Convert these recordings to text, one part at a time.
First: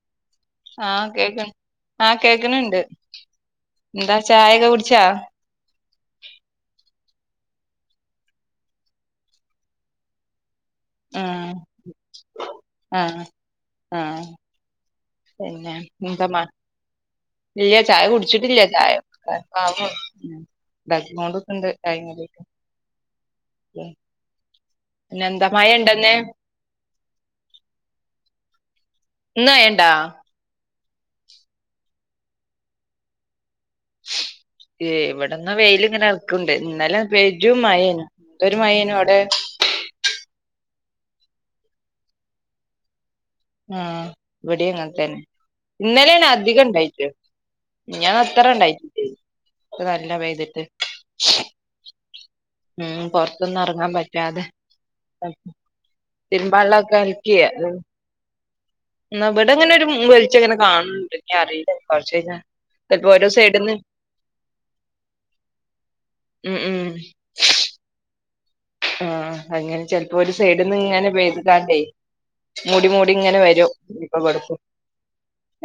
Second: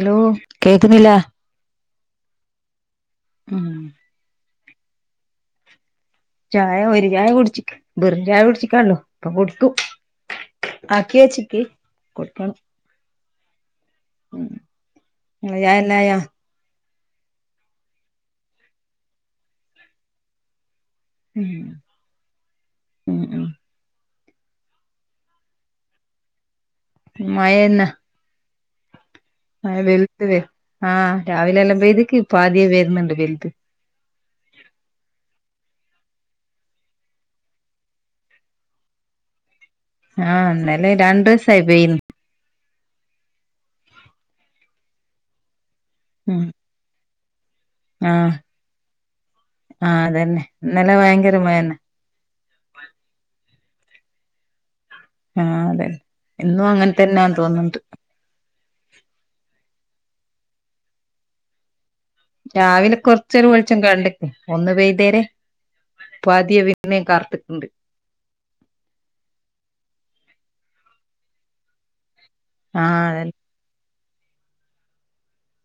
Hello ആഹ് കേക്കുന്നില്ല കേക് ആഹ് കേക്ണ് ണ്ട് ഉം ന്താ ചായെക്കെ കുട്ച്ചോ ചായ ഒരു ചായ കുടിച്ക്ക് ബെറും ചായ കുടിച്ചിക്കൊള്ളൂ പ്പൊ കുടിക്കും ആകി ആഹ് യെച്ചിക്കി കുടിക്കണം ആഹ് ആഹ് ഇങ്ങളെ പിന്നെ ചായല്ലായോ എന്ത മ ഇല്യ ചായ കുട്ച്ചിട്ടില്ല ചായ ഏ അവ്ണോള്ളു ഉം ണ്ടാക്കികോണ്ട്ക്ക്ണ്ട് ചായിം കടിം ഒക്കെ ഉം ഉം ഏഹ് പിന്നെ ന്ത മഴണ്ടൊന്ന് മഴന്ന ഇന്ന് മഴ മഴണ്ടാ പേഴ്ത്ക്ക് ആഹ് രാവിലെല്ലം പെയ്തിക്ക് പ്പാ ആദ്യ വെര്ന്ന്ണ്ട് വെല്ത്ത് ഇവിടെന്ന വെയ്ൽ ങ്ങനെ ആർക്ണ്ട് ന്നലെ പെരും മയേനു എന്തൊരു മായേനി വടെ ആഹ് ന്നലേ രണ്ടോസായി പെയ്യ്ണു ആഹ് വടി അങ്ങന് തന്നെ ന്നലെണ് ഉം അധികം ണ്ടായിറ്റ് മിഞാന്ന് ആഹ് അത്രണ്ടായിട്ടില്ലേയ്നു ഇത് ആഹ് നല്ല അതന്നെ പെയ്തിട്ട് ഇന്നലെ ഭയങ്കര മഴന്നെ ഉം പൊർത്തൊന്നും എർങ്ങാൻ പറ്റാതെ ആഹ് അതന്നെ ഇന്നും അങ്ങനെ തിര്മ്പാള്ളൊക്കെ അൽ തന്നാന്ന് കിയോ ത് തോന്നുന്നുണ്ട് ന്ന വിടങ്ങനൊര് ഉം വെൾച്ച ങ്ങനെ കാണ്ണ്ണ്ട് ഞ്ഞി അറീലത് രാവിലെ കൊർച്ചൊരു വെൾച്ചം കണ്ട് ഒന്ന് പെയ്തേരെ ഉം പാതിയെ ഉം പിന്നേ കാർത്ട്ട്ണ്ട് ആഹ് അങ്ങനെ ചെൽപോ ഒരു സൈട്ന്ന ങ്ങനെ പെയ്താട്ടെ മൂടി ആഹ് മൂടി അതന്നെ ങ്ങനെ വരും പ്പ വെട്ക്കും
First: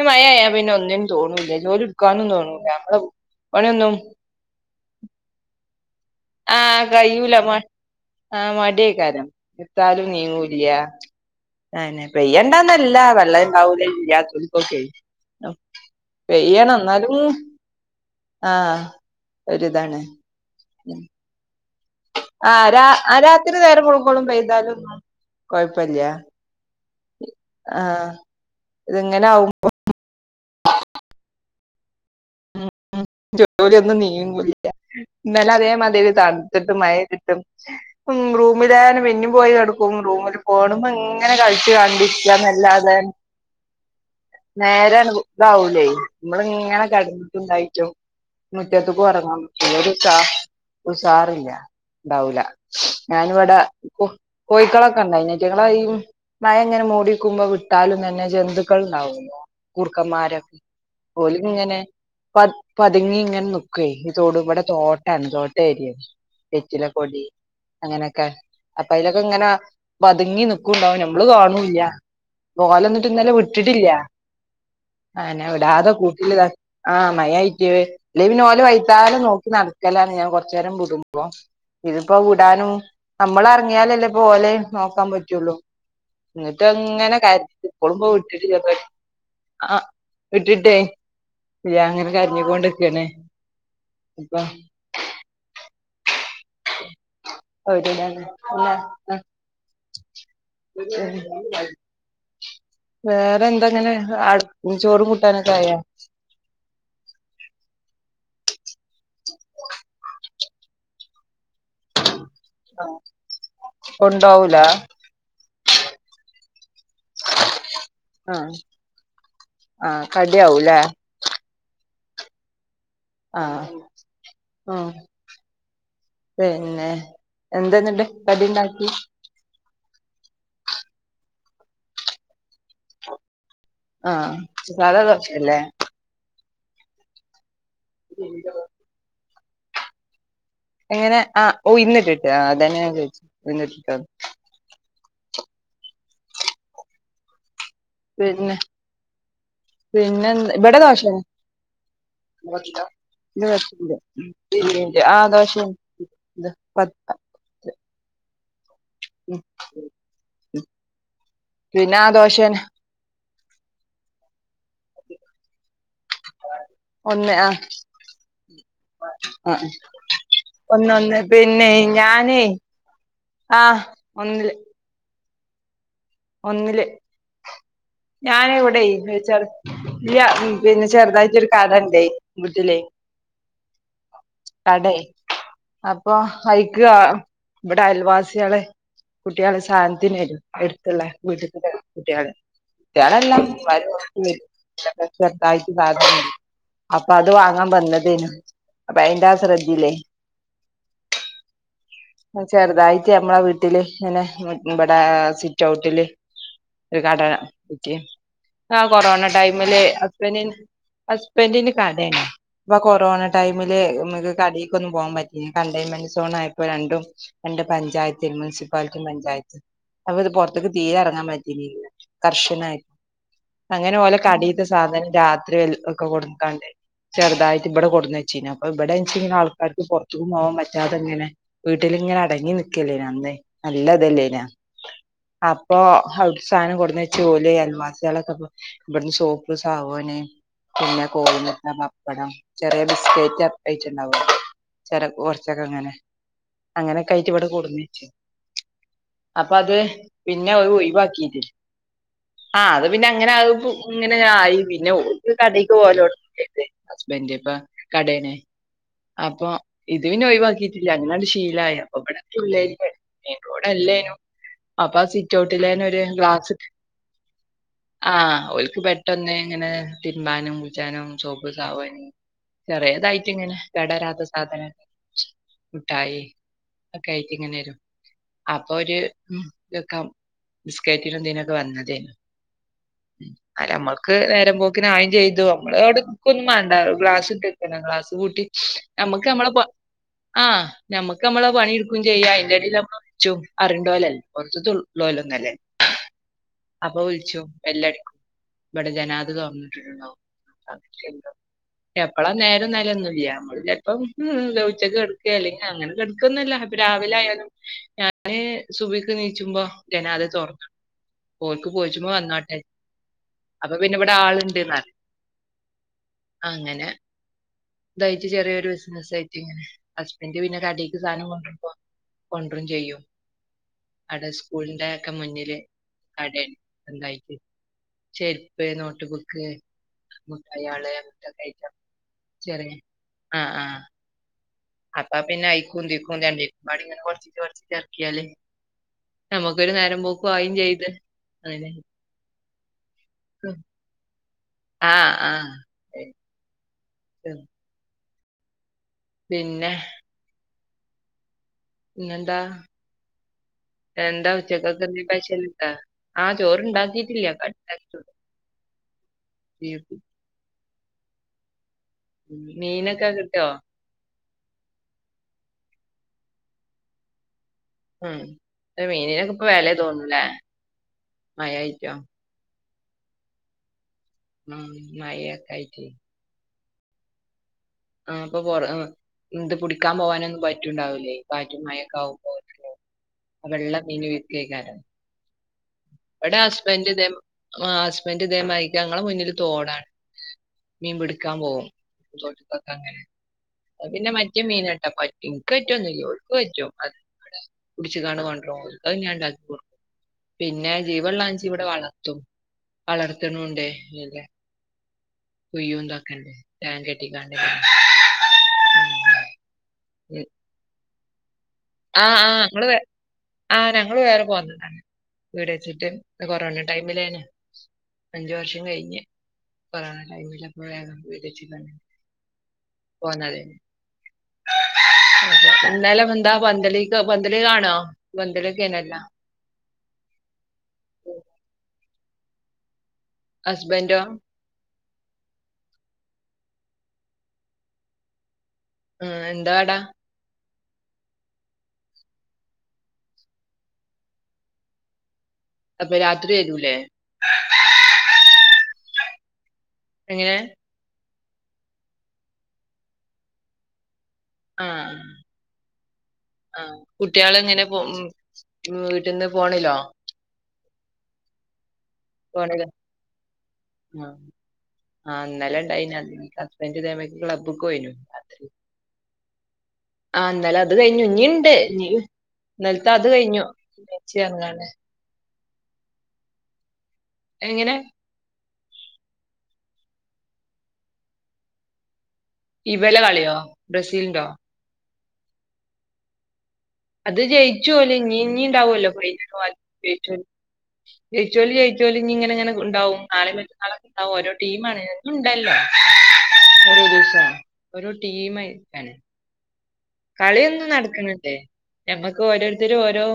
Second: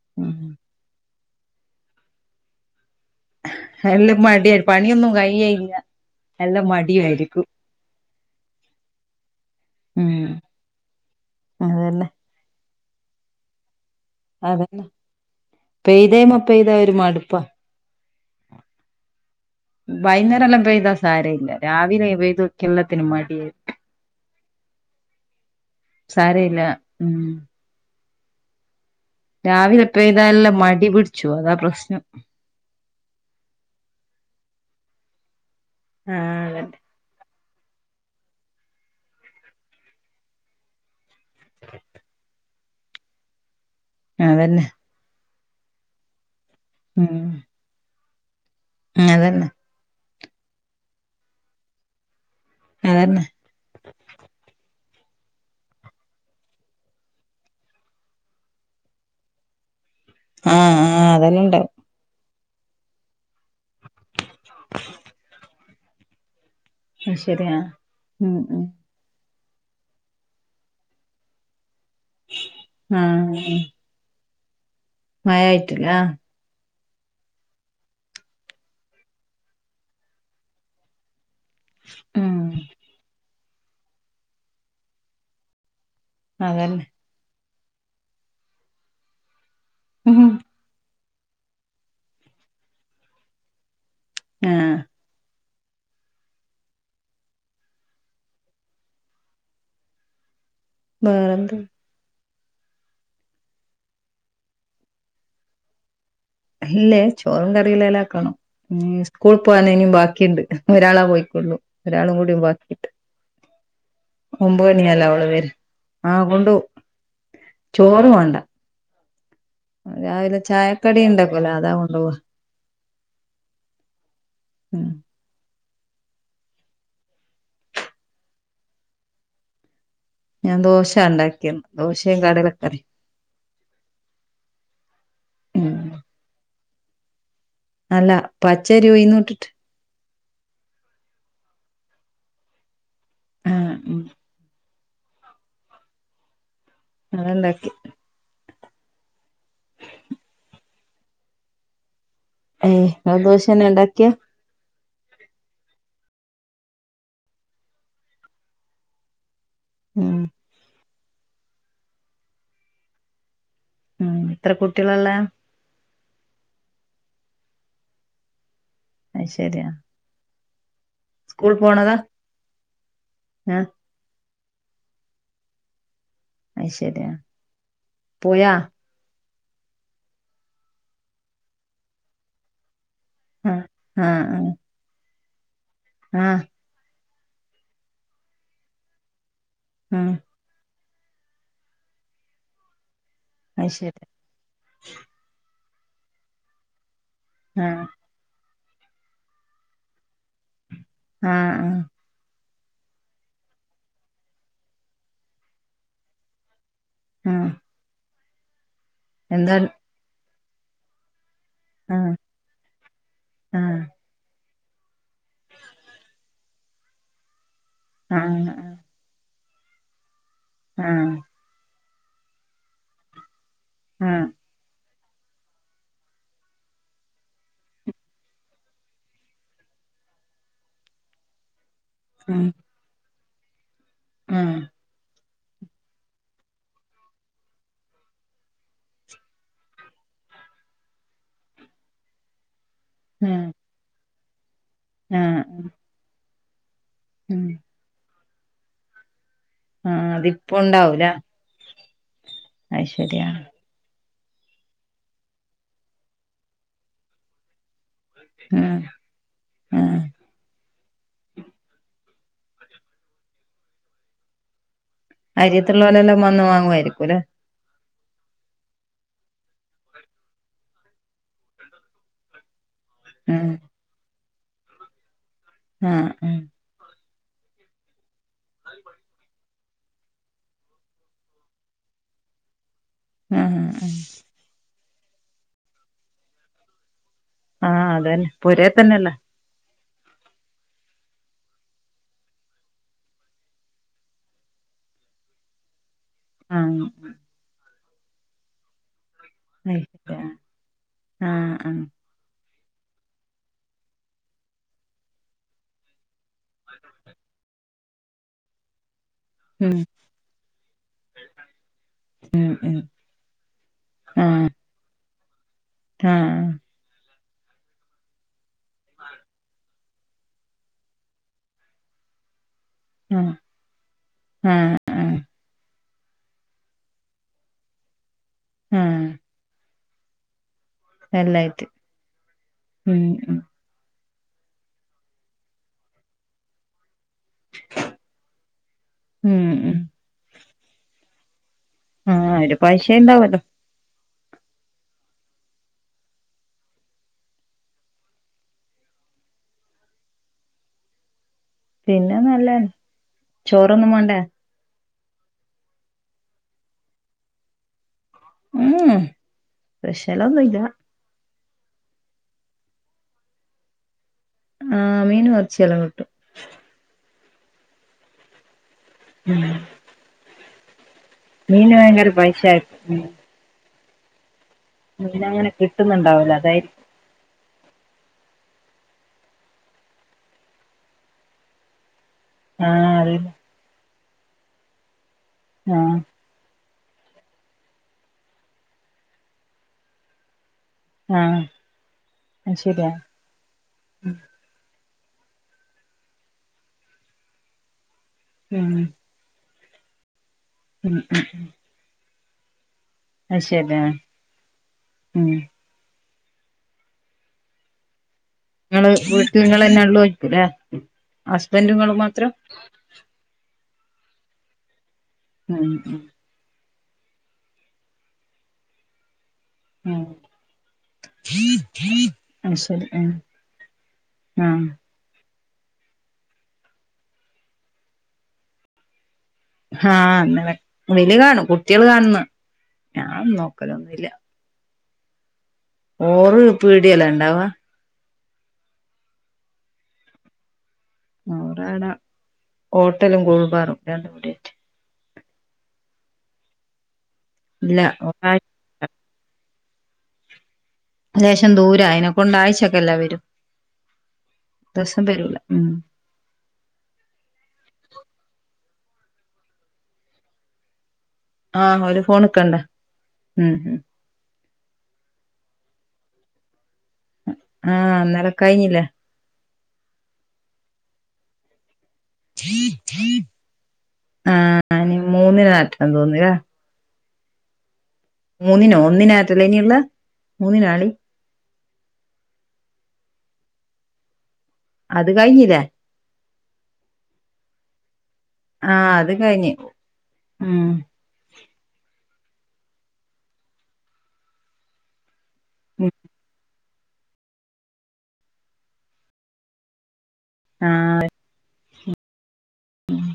മഴായ ഉം പിന്നെ ഒന്ന്നും തോന്നൂല്ല ജോലിട്ക്കാനും തോന്നൂല മ്മളെ എല്ല മട്യ പണ്യോന്നും കയ്യേയില്ല ആഹ് കയ്യൂല മ ആഹ് മട്യേകാരം എട്ത്താലും ഉം നീങ്ങൂല്യ അന്നെ അതന്നെ പെയ്യണ്ടാന്നല്ല വെള്ളണ്ടാവൂല ഇല്ലാ അന്നേ പെയ്തേ മെ പെയ്താ പെയ്യണം ഒരു എന്നാലും മടുപ്പാ ആഹ് ഒരിതാണ് ബൈന്നേരം ല്ലം പെയ്താ സാരയില്ല രാവിലെ പെയ്തു ക്യാ ആഹ് രാ എല്ലത്തിനും ആ രാത്രി മടിയായിരിക്കും നേരം വെളുക്കോളം പെയ്താലൊന്നും കൊഴപ്പല്ല സാര ഇല്ല ഉം ആഹ് ഇത്ങ്ങനെ ആവു രാവിലെ പെയ്താല്ലം മടി പിട്ച്ചു അതാ പ്രശ്നം മ് ജോലിയൊന്നും ന്നീങ്ങൂല്യ ഇന്നല അതേ മാതിരി ആഹ് തണ്ത്തിട്ട് മഴ പെയ്ത്ട്ട് മ് റൂമിലാനും പിന്നിം പോയട്ക്കും റൂമില് ഫോണ്മ്മെങ്ങ ങ്ങനെ കൾച് കണ്ടിര്ക്ക ന്നല്ലാതെ അതന്നെ അതന്നെ നേരാണ്ട് ഇതാവൂലേ നമ്മള ഇങ്ങനെ ഉം കടന്നിട്ടുണ്ടായിട്ടോ മുറ്റത്തക്ക് ഒറങ്ങും അതന്നെ ഒരു സാ ഒരു സാറില്ല ഉണ്ടാവൂല അതന്നെ ഞാന ഇവിടെ കോഴിക്കളൊക്കെ ഇണ്ടായിനി അയ്റ്റങ്ങള് മഴ ഇങ്ങനെ മൂടിക്കുമ്പോ വിട്ടാലും തന്നെ ജന്തുക്കൾ ഉണ്ടാവു ലെ കുർക്കന്മാരൊക്കെ ആഹ് ആഹ് ഓല് അതെല്ലാം ഉണ്ടാവും ഇങ്ങനെ പ പതുങ്ങി ഇങ്ങനെ നിക്കും ഓക്കേ ഈ തൊട ഇവിടെ തോട്ടാണ് തോട്ട ഏരിയ വെറ്റില അത് കൊടി ശരിയാ അങ്ങനെയൊക്കെ ഉം ഉം അപ്പ അയ്ലൊക്കെ ഇങ്ങനെ പതുങ്ങി നിക്കുണ്ടാവും നമ്മള് കാണൂല്ല ഓലൊന്നിട്ട് ഇന്നലെ ആഹ് വിട്ടിട്ടില്ല മഴ അന ആയിട്ടില്ല ഇടാതെ കൂട്ട്ല് താക്കാ ആഹ് മയായിറ്റേ അല്ല ഓലെ വൈത്താലെ നോക്കി നടക്കലാണ് ഞാൻ കുറച്ചു നേരം ബ്ടും അപ്പ ഇതിപ്പോ ഉം വിടാനും നമ്മൾറങ്ങിയാലല്ലേ പോലെ നോക്കാൻ പറ്റുള്ളു എന്നിട്ട് അതന്നെ എങ്ങനെ കാര് ഇപ്പോളും പോ വിട്ടി് ചെറ ആ ഉം ഇട്ടിട്ടേ ഇല്ല അങ്ങനെ കരഞ്ഞി ക്കാണ്ട്ക്കണേ അപ്പ ആഹ് അത ഇല്ല ആ ഉ വേറെന്ത് [inaudible] വേറെ എന്താങ്ങനെ ചോറും കൂട്ടാനൊക്കെ ആയാേ അല്ലേ ചോറും കറിയല്ല എല്ലാം ആക്കണം സ്കൂൾ പോകാന ഇനും ബാക്കിയുണ്ട് ഒരാളാ പോയിക്കൊള്ളു ഒരാളും കൂടി ബാക്കിയിട്ട് കൊണ്ടോവൂല ഒമ്പ്മണിയല്ല അവള് വേര് ആ കൊണ്ട്പോകും ചോറ് മാണ്ട ആഹ് ആഹ് രാവിലെ കടിയാവൂലേ ചായക്കടി ഉണ്ടക്കലോ അതാ കൊണ്ടു പോവാ ആഹ് ഉം ആഹ് പിന്നെ എന്തെന്നിണ്ട് കടി ഉണ്ടാക്കി ഞാൻ ദോശ ഉണ്ടാക്കിരുന്നു ദോശയും കടലക്കെറി ആഹ് സദാ ദോശല്ലേ ഉം അല്ല പച്ചരി ഉഴിന്നുട്ടിട്ട് എങ്ങനെ ആഹ് ഉഴുന്നിട്ടിട്ട് ആഹ് അത ഞാ ചോയ്ഛെ ആഹ് ഉഴുന്നിട്ടിട്ടോ ഉം [unintelligible] ണ്ടാക്കി പിന്നെ പിന്നെ ഇവിടെ ദോഷേണ് ഏയ് ങ്ങൾ ദോശന്നെ പത്തിൻ്റെ ണ്ടാക്ക്യേ ആഹ് ദോഷേഞ് [unintelligible] [inaudible] ഉം പിന്ന ആ ദോശന്നെ ഉം ത്ര കുട്ട്യളാള്ളെ ഒന്ന് ആഹ് അത് ശരിയാ ആഹ് ഒന്ന ഒന്ന് സ്കൂൾ പിന്നെ പോണതാ ഞാനേ ആഹ് ഒന്നില് അത് ഒന്നില് ശരിയാ പോയാ ഞാനവിടെ [unintelligible] ഇല്ല പിന്നെ ചെറുതായിട്ടൊരു കടണ്ടേ വീട്ടില് ആഹ് ആഹ് ആഹ് കടെ അപ്പൊ ആഹ് അയ് ക്ക്ആ ഇവിടെ അയൽവാസ്യളെ കുട്ട്യാള് ഉം സാനത്തിനു വരും എട് ത്ത്ള്ള വീട്ട്ത്ത്ത്തെ കുട്ട്യാള് കുട്ട്യേളല്ലാം അത് ശരി [unintelligible] [unintelligible] ചെറുതായിട്ട് [unintelligible] അപ്പൊ അത് വാങ്ങാൻ ആഹ് വന്നതേനു അപ്പൊ അയ്ന്റാ സ്രദ്ധേലെ ആഹ് ആഹ് ചെറുതായിട്ട് നമ്മളെ വീട്ടില് ഇനെ ഇവിടെ സിറ്റ് ഔട്ടില് ഒരു കട ആഹ് ഇട്ടി ആഹ് കൊറോണ എന്താ ടൈമില് ഹസ്ബെന്റി ഹസ്ബെന്റ്റിനു കടേ ആഹ് ഇപ്പൊ കൊറോണ ടൈമില് ആഹ് മക്ക് കടേക്കൊന്നും പോവാൻ പറ്റി കണ്ടെയൻമെന്റ് സോൺ ആയപ്പോ രണ്ടും എന്റെ പഞ്ചായത്തിൽ ആഹ് മുനിസിപ്പാൽറ്റി പഞ്ചായത്ത് അപ്പൊ ഇത് പുറത്ക്ക് തീരെ ആഹ് ഇറങ്ങാൻ പ കർഷനായി അങ്ങനെ ഓലെ ആഹ് കടേതെ സാധനം രാത്രി വൽക്കൊക്കെ കൊടുക്കാണ്ട് ചെറുതായിട്ട് ഇബടെ കൊടുന്നെച്ചീഞ് അപ്പൊ ഇബടെ ന്ച്ങ്ങനെ ആൾക്കാര്ക്ക് പൊർത്ത്ക് പോവാൻ പറ്റാതെങ്ങനെ വീട്ടിലിങ്ങനെ ഉം അടങ്ങി നിക്കല്ലേഞ് അന്ന് നല്ലതല്ലേനോ ആഹ് അപ്പൊ അവര് സാനം കൊടുന്നച്ച് ഓല് അയൽവാസികളൊക്കെപ്പൊ ഇബടുന്ന് സോപ്പ്‌ സാവൂന് പിന്ന കോഴിമുട്ട പപ്പടം ചെറ്യേ ബിസ് ഉം [unintelligible] ആഹ് കൊർച്ചൊക്കെ അങ്ങനെ അങ്ങനെ ക്കായിറ്റ് ഉം വിടെ കൂടുന്നച്ചി അപ്പൊ അത് ആഹ് അതിപ്പോ പിന്നഹ് ഉണ്ടാവൂല ഒഴിവാക്കില്യ ആഹ് അത് പിന്നെ അങ്ങനെ പു ഇങ്ങനെങ്ങ ആയി പിന്നെ ഓക് കടേക്ക് പോവൊലൊട്ങി ഹസ്ബൻഡ് ഇപ്പൊ കടേനെ ഉം അപ്പൊ ആഹ് ഇത് പിന്നെ ഒഴിവാക്കിട്ടില്ല അങ്ങനെണ്ട് ശീലായ അപ്പൊ ഇവടെ [unintelligible] ഇവിടല്ലേനു അപ്പൊ സിറ്റൗട്ടിലേന്നെ ഒരു അരിയത്തുള്ളോലെല്ലാം വന്ന് ഗ്ലാസ് വാങ്ങുവായിരിക്കുംല്ലേ ആഹ് ഓൽക്ക് പെട്ടെന്ന് ഇങ്ങനെ തിര്മ്പാനും കുൾച്ചാനും സോപ്പ് സാവൂന് ചെറ്യേതായിട്ട് ഉം ഇങ്ങനെ കടരാത്ത സാധന ആഹ് മുഠായി ഉം ഒക്കായിട്ട്ഇങ്ങനെരും അപ്പൊ ഒരു [unintelligible] ബിസ്കേറ്റിനും ഇതിനൊക്കെ വന്നതേഞ് ആഹ് അഹ് ആഹ് നമ്മക്ക് നേരം പോക്കിന് ആയിം ചെയ്തു അമ്മള് അവിടെക്കൊന്നും വേണ്ട ഗ്ലാസ്ട്ട [unintelligible] ആഹ് ക്ലാസ്സ് അതന്നെ കൂട്ടി പൊരേ തന്നെല്ലേ നമ്മക്ക് നമ്മളെ പ ആഹ് നമുക്ക് നമ്മള പണിെടുക്കും ചെയ്യാ അയ്ന്റെടെൽ നമ്മളെ വ്ൾച്ചും അറിണ്ടോലല്ലേ പുറത്തള്ളല്ല ഒന്നല്ലേ ആഹ് അപ്പൊ വിളിച്ചു എല്ലടക്കും ഇവിടെ ജനാത അത് തുറന്നിട്ടിട്ടുണ്ടോ ശരിയാ ആഹ് ആഹ് എപ്പോ അപ്പളാ നേരം നിലൊന്നും ഇല്ല നമ്മള് ചെപ്പം ഉച്ചക്ക്കിടക്കുക അല്ലെങ്കിൽ അങ്ങനെ ന്ന ഇപ്പൊ രാവിലെ ആയാലും ഞാന് സുബയ്ക്ക് നീ ചുമ്പോ ഉം ജനാൽ തുറന്നു ഓലക്ക് പോയിച്ചുമ്പോ ഉം വന്നോട്ടെ ഉം അപ്പൊ പിന്നെ ഇവിടെ ആഹ് ആൾണ്ട്ന്ന് ആഹ് അങ്ങനെ ഇതായിട്ട് ചെറിയരു ബിസിന ആയിട്ട് ഇങ്ങനെ ഹസ്ബൻഡ് പിന്നെ കടക്ക് സാധനം കൊണ്ടരുമ്പോ കൊണ്ടരും ചെയ്യും ആഹ് അടെ ആഹ് സ്കൂളിന്റെ ഒക്കെ ആഹ് മുന്നില് കട കഴ ശരി ചെരുപ്പ് ആഹ് നോട്ട്ബുക്ക് മുട്ടായിള് എല്ലായിട്ട് ശരി ഉം ഉം ആഹ് ആഹ് അപ്പ പിന്നെ യിക്കു ദിക്കും രണ്ടീക്കും പാടെ കുറ ച്ചറക്കിയാലേ ഉം നമ്മുക്കൊരു ഉം നേരം പോക്ക് ആയും ചെയ്ത് അങ്ങനെ ആഹ് ഒരു പൈസ ഉണ്ടാവല്ലോ ആഹ് ആഹ് പിന്നെ പിന്നെ പിന്നെന്താ നല്ല ചോറൊന്നും വേണ്ടേ ഉച്ചക്ക് എന്തെങ്കിലും സ്പെഷ്യൽ ഉണ്ടോ ആഹ് ചോറ്ണ്ടാക്കിട്ടില്ല ക ഉം സ്പെഷ്യൽ ഒന്നും ഇല്ല മീനൊക്കെ കിട്ടോ ആഹ് മീന ഇറച്ചിയെല്ലാം കിട്ടും ഉം മീനിനൊക്ക ഇപ്പ ഉം വില തോന്നൂലേ മഴ മീൻ ആയിട്ടോ ഭയങ്കര പൈസ ഉം അന് അങ്ങനെ മഴയൊക്കെ ആയിട്ട് കിട്ടുന്നുണ്ടാവൂലോ അതായത് ആഹ് അപ്പൊ ഇന്ത് പിടിക്കാൻ പോകാനൊന്നും പറ്റുംണ്ടാവൂലേ കാറ്റു മഴൊക്ക ആവുമ്പോ ആഹ് അതെ വെള്ള മീൻ വിക്കയ്ക്കാരം ആഹ് ഇവിടെ ഹസ്ബൻഡ് ഇതേ ഹസ്ബൻഡറ് ഇതേ മായിക്കങ്ങളെ മുന്നിൽ തോടാണ് മീൻ പിടുക്കാൻ ആഹ് പോവും തോട്ട്ക്ക് അത് ഒക്കെ ശരിയാ അങ്ങനെ. പിന്നെ മറ്റേ മീനണ്ടാ പറ്റും ഇക്ക് പറ്റുമോന്നില്ല ഓൾക്ക് പറ്റും അത് കുടിച്ച് കാണുവാൻ ഉം ഓട്ടം ഇല്ലാണ്ടാക്കി കൊടുക്കും. പിന്നെ ഉം ജീവനുള്ള ഉം വാങ്ങിച്ചു വളർത്തും അത് വളർത്തുണ ശരിയാ ഉം കൊയ്യുംതാക്കണ്ടേ ടാൻ കെട്ടിക്കാണ്ട് നിങ്ങള് വീട്ടിൽ നിങ്ങള് തന്നെ ഉള്ളുആയിരിക്കും അല്ലെ ഹസ്ബൻഡും നിങ്ങളും ആഹ് ആഹ് ഞങ്ങള് ആഹ് ഞങ്ങള് വേറെ പോന്നതാണ് വീട് ഉം വച്ചിട്ട്. ഉം കൊറോണ ടൈമിലാണ് അഞ്ച് വർഷം കഴിഞ്ഞ്. കൊറോണ ഉം ടൈമിൽ അപ്പോഴാണ് വീട് വച്ച്കൊണ്ട് അത് ശരി ഉം പോന്നത്. ആഹ് എന്നാലും എന്താ പന്തലിക്ക് പന്തല് കാണോ പന്തലികക്കാനെല്ലാം. ആഹ് അന്നല് കാണും കുട്ടികള് കാണുനന്നു ഞാൻ ഹസ്ബൻഡോ? നോക്കലൊന്നൊന്നുമില്ല ഓൾ പിടിയലാ ഉണ്ടാവ ആഹ് എന്താടാ? ഒരാടാ ഹോട്ടലും കൂൾബാറും രണ്ടും കുടി- അപ്പ രാത്രി വെരൂലേ? ഇല്ല ഒപായ്- എങ്ങനെ ജേഷം ദൂര അയ്നകൊണ്ടായ് ഷകെല്ലാവരും. ആഹ് ഉം ആഹ് കുട്ട്യേളെങ്ങനെ പോവും ഉം വീട്ട്ന്ന് ഫോണിലോ? ആഹ് ഓര് ഫോണ്ക്കണ്ടെ പോണിലോ? ഉം ഉം ആഹ് ഇന്നലെ ഇണ്ടായി ഞാൻ ഹസ്ബൻഡ് ഇതേ മാതിരി ആഹ് ഇന്നലൊക്കഴിഞ്ഞില്ലെ ആഹ് ഇന്നലെ അത് കഴിഞ്ഞു ഇഞ്ണ്ട് ഇഞ്ഞീ- പറഞ്ഞ്ങ്ങാണ്ട്. ആഹ് ഇനി മൂന്നിന് മാറ്റാൻ തോന്നിയ എങ്ങെനെ? മൂന്നിനോ ഒന്നിനാറ്റല്ല ഇനിള്ള മൂന്നിനാളി ഇവല കളിയോ ബ്രസീൽന്റോ. അത് കയ്ഞ്ഞിലെ അത് ജെയ്ച്ചു ഓല് ഇഞ്ഞി ഇഞ്ഞിണ്ടാവോലൊ ആഹ് അത് കഴിഞ്ഞ് ഫൈനൽ [unintelligible] ഉം ജെയ്ച്ചോല് ജെയ്ച്ചോല് ഇഞ്ഞി ഇങ്ങനെ ഇങ്ങനെ ഇണ്ടാവും, നാളെ മറ്റന്നാളൊക്കെണ്ടാവും ഓരോട്ടീമാണ്. ഉണ്ടല്ലോ ഉം ഓരോ ദിവസം ഓരോ ട്ടീമായിട്ടാണ്. കളിയെന്നും ആഹ് ന്നടക്ക്‌ണ് ണ്ട് ഞമ്മക്ക് ഓരോരുത്തര് ഓരോ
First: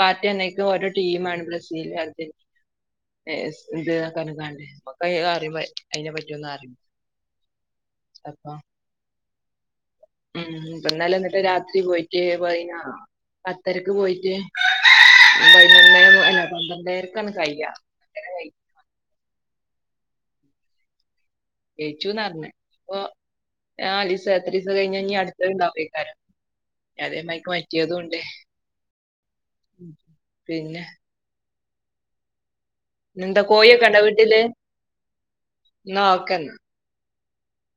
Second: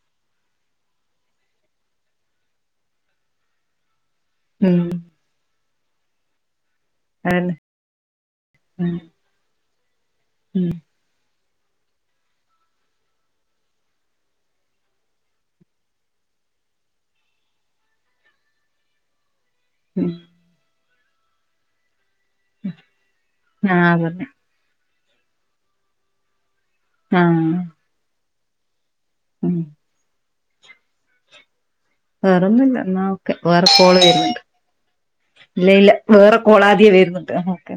പാർട്ടിതന്നേ- ത് ഓരോ ട്ടീമാണ് ബ്രസീൽ അർജന്റീ- ഏ ഇസ് ഇത് ന്നൊക്കാനും കാണ്ടേ ഉം ഇപ്പൊക്കയ് അറിവായി അയ്ന പറ്റിയൊന്നും അറിയില്ല. അല അപ്പൊ ഉം ഉം പ്ന്നലെ ഇന്ന്ട്ട് രാത്രി പോയ്റ്റ് പൈഞ്ഞാ പത്തരക്ക് പോയ്റ്റ് പയ്നൊന്നേ അല്ല പന്ത്രണ്ടേരയ്ക്കാണ് കയ്യാ ഉം ജെയ്ച്ചു ന്നർഞ് അപ്പോ ആഹ് ന്നാലിസ അതന്നെ എത്രീസാ കഴിഞ്ഞ ഇഞ്ഞി അട്ത്തത് ഇണ്ടാവെയ്ക്കാരം. അതേ ആഹ് മായ്ക്ക് മറ്റേദൂണ്ട്. ഉം പിനെ വേറൊന്നും ഇല്ല എന്നാ ഓക്കെ എന്താ വേറെ കോഴിയൊക്കെ കോള് ഉണ്ടോ വീട്ടില് വെരുന്നുണ്ട്. ഇല്ല യില്ല എന്നാ വേറെ ഓക്കെന്നാ കോളാത്യേ വെരുന്നുണ്ട് ന്നാ ഓക്കെ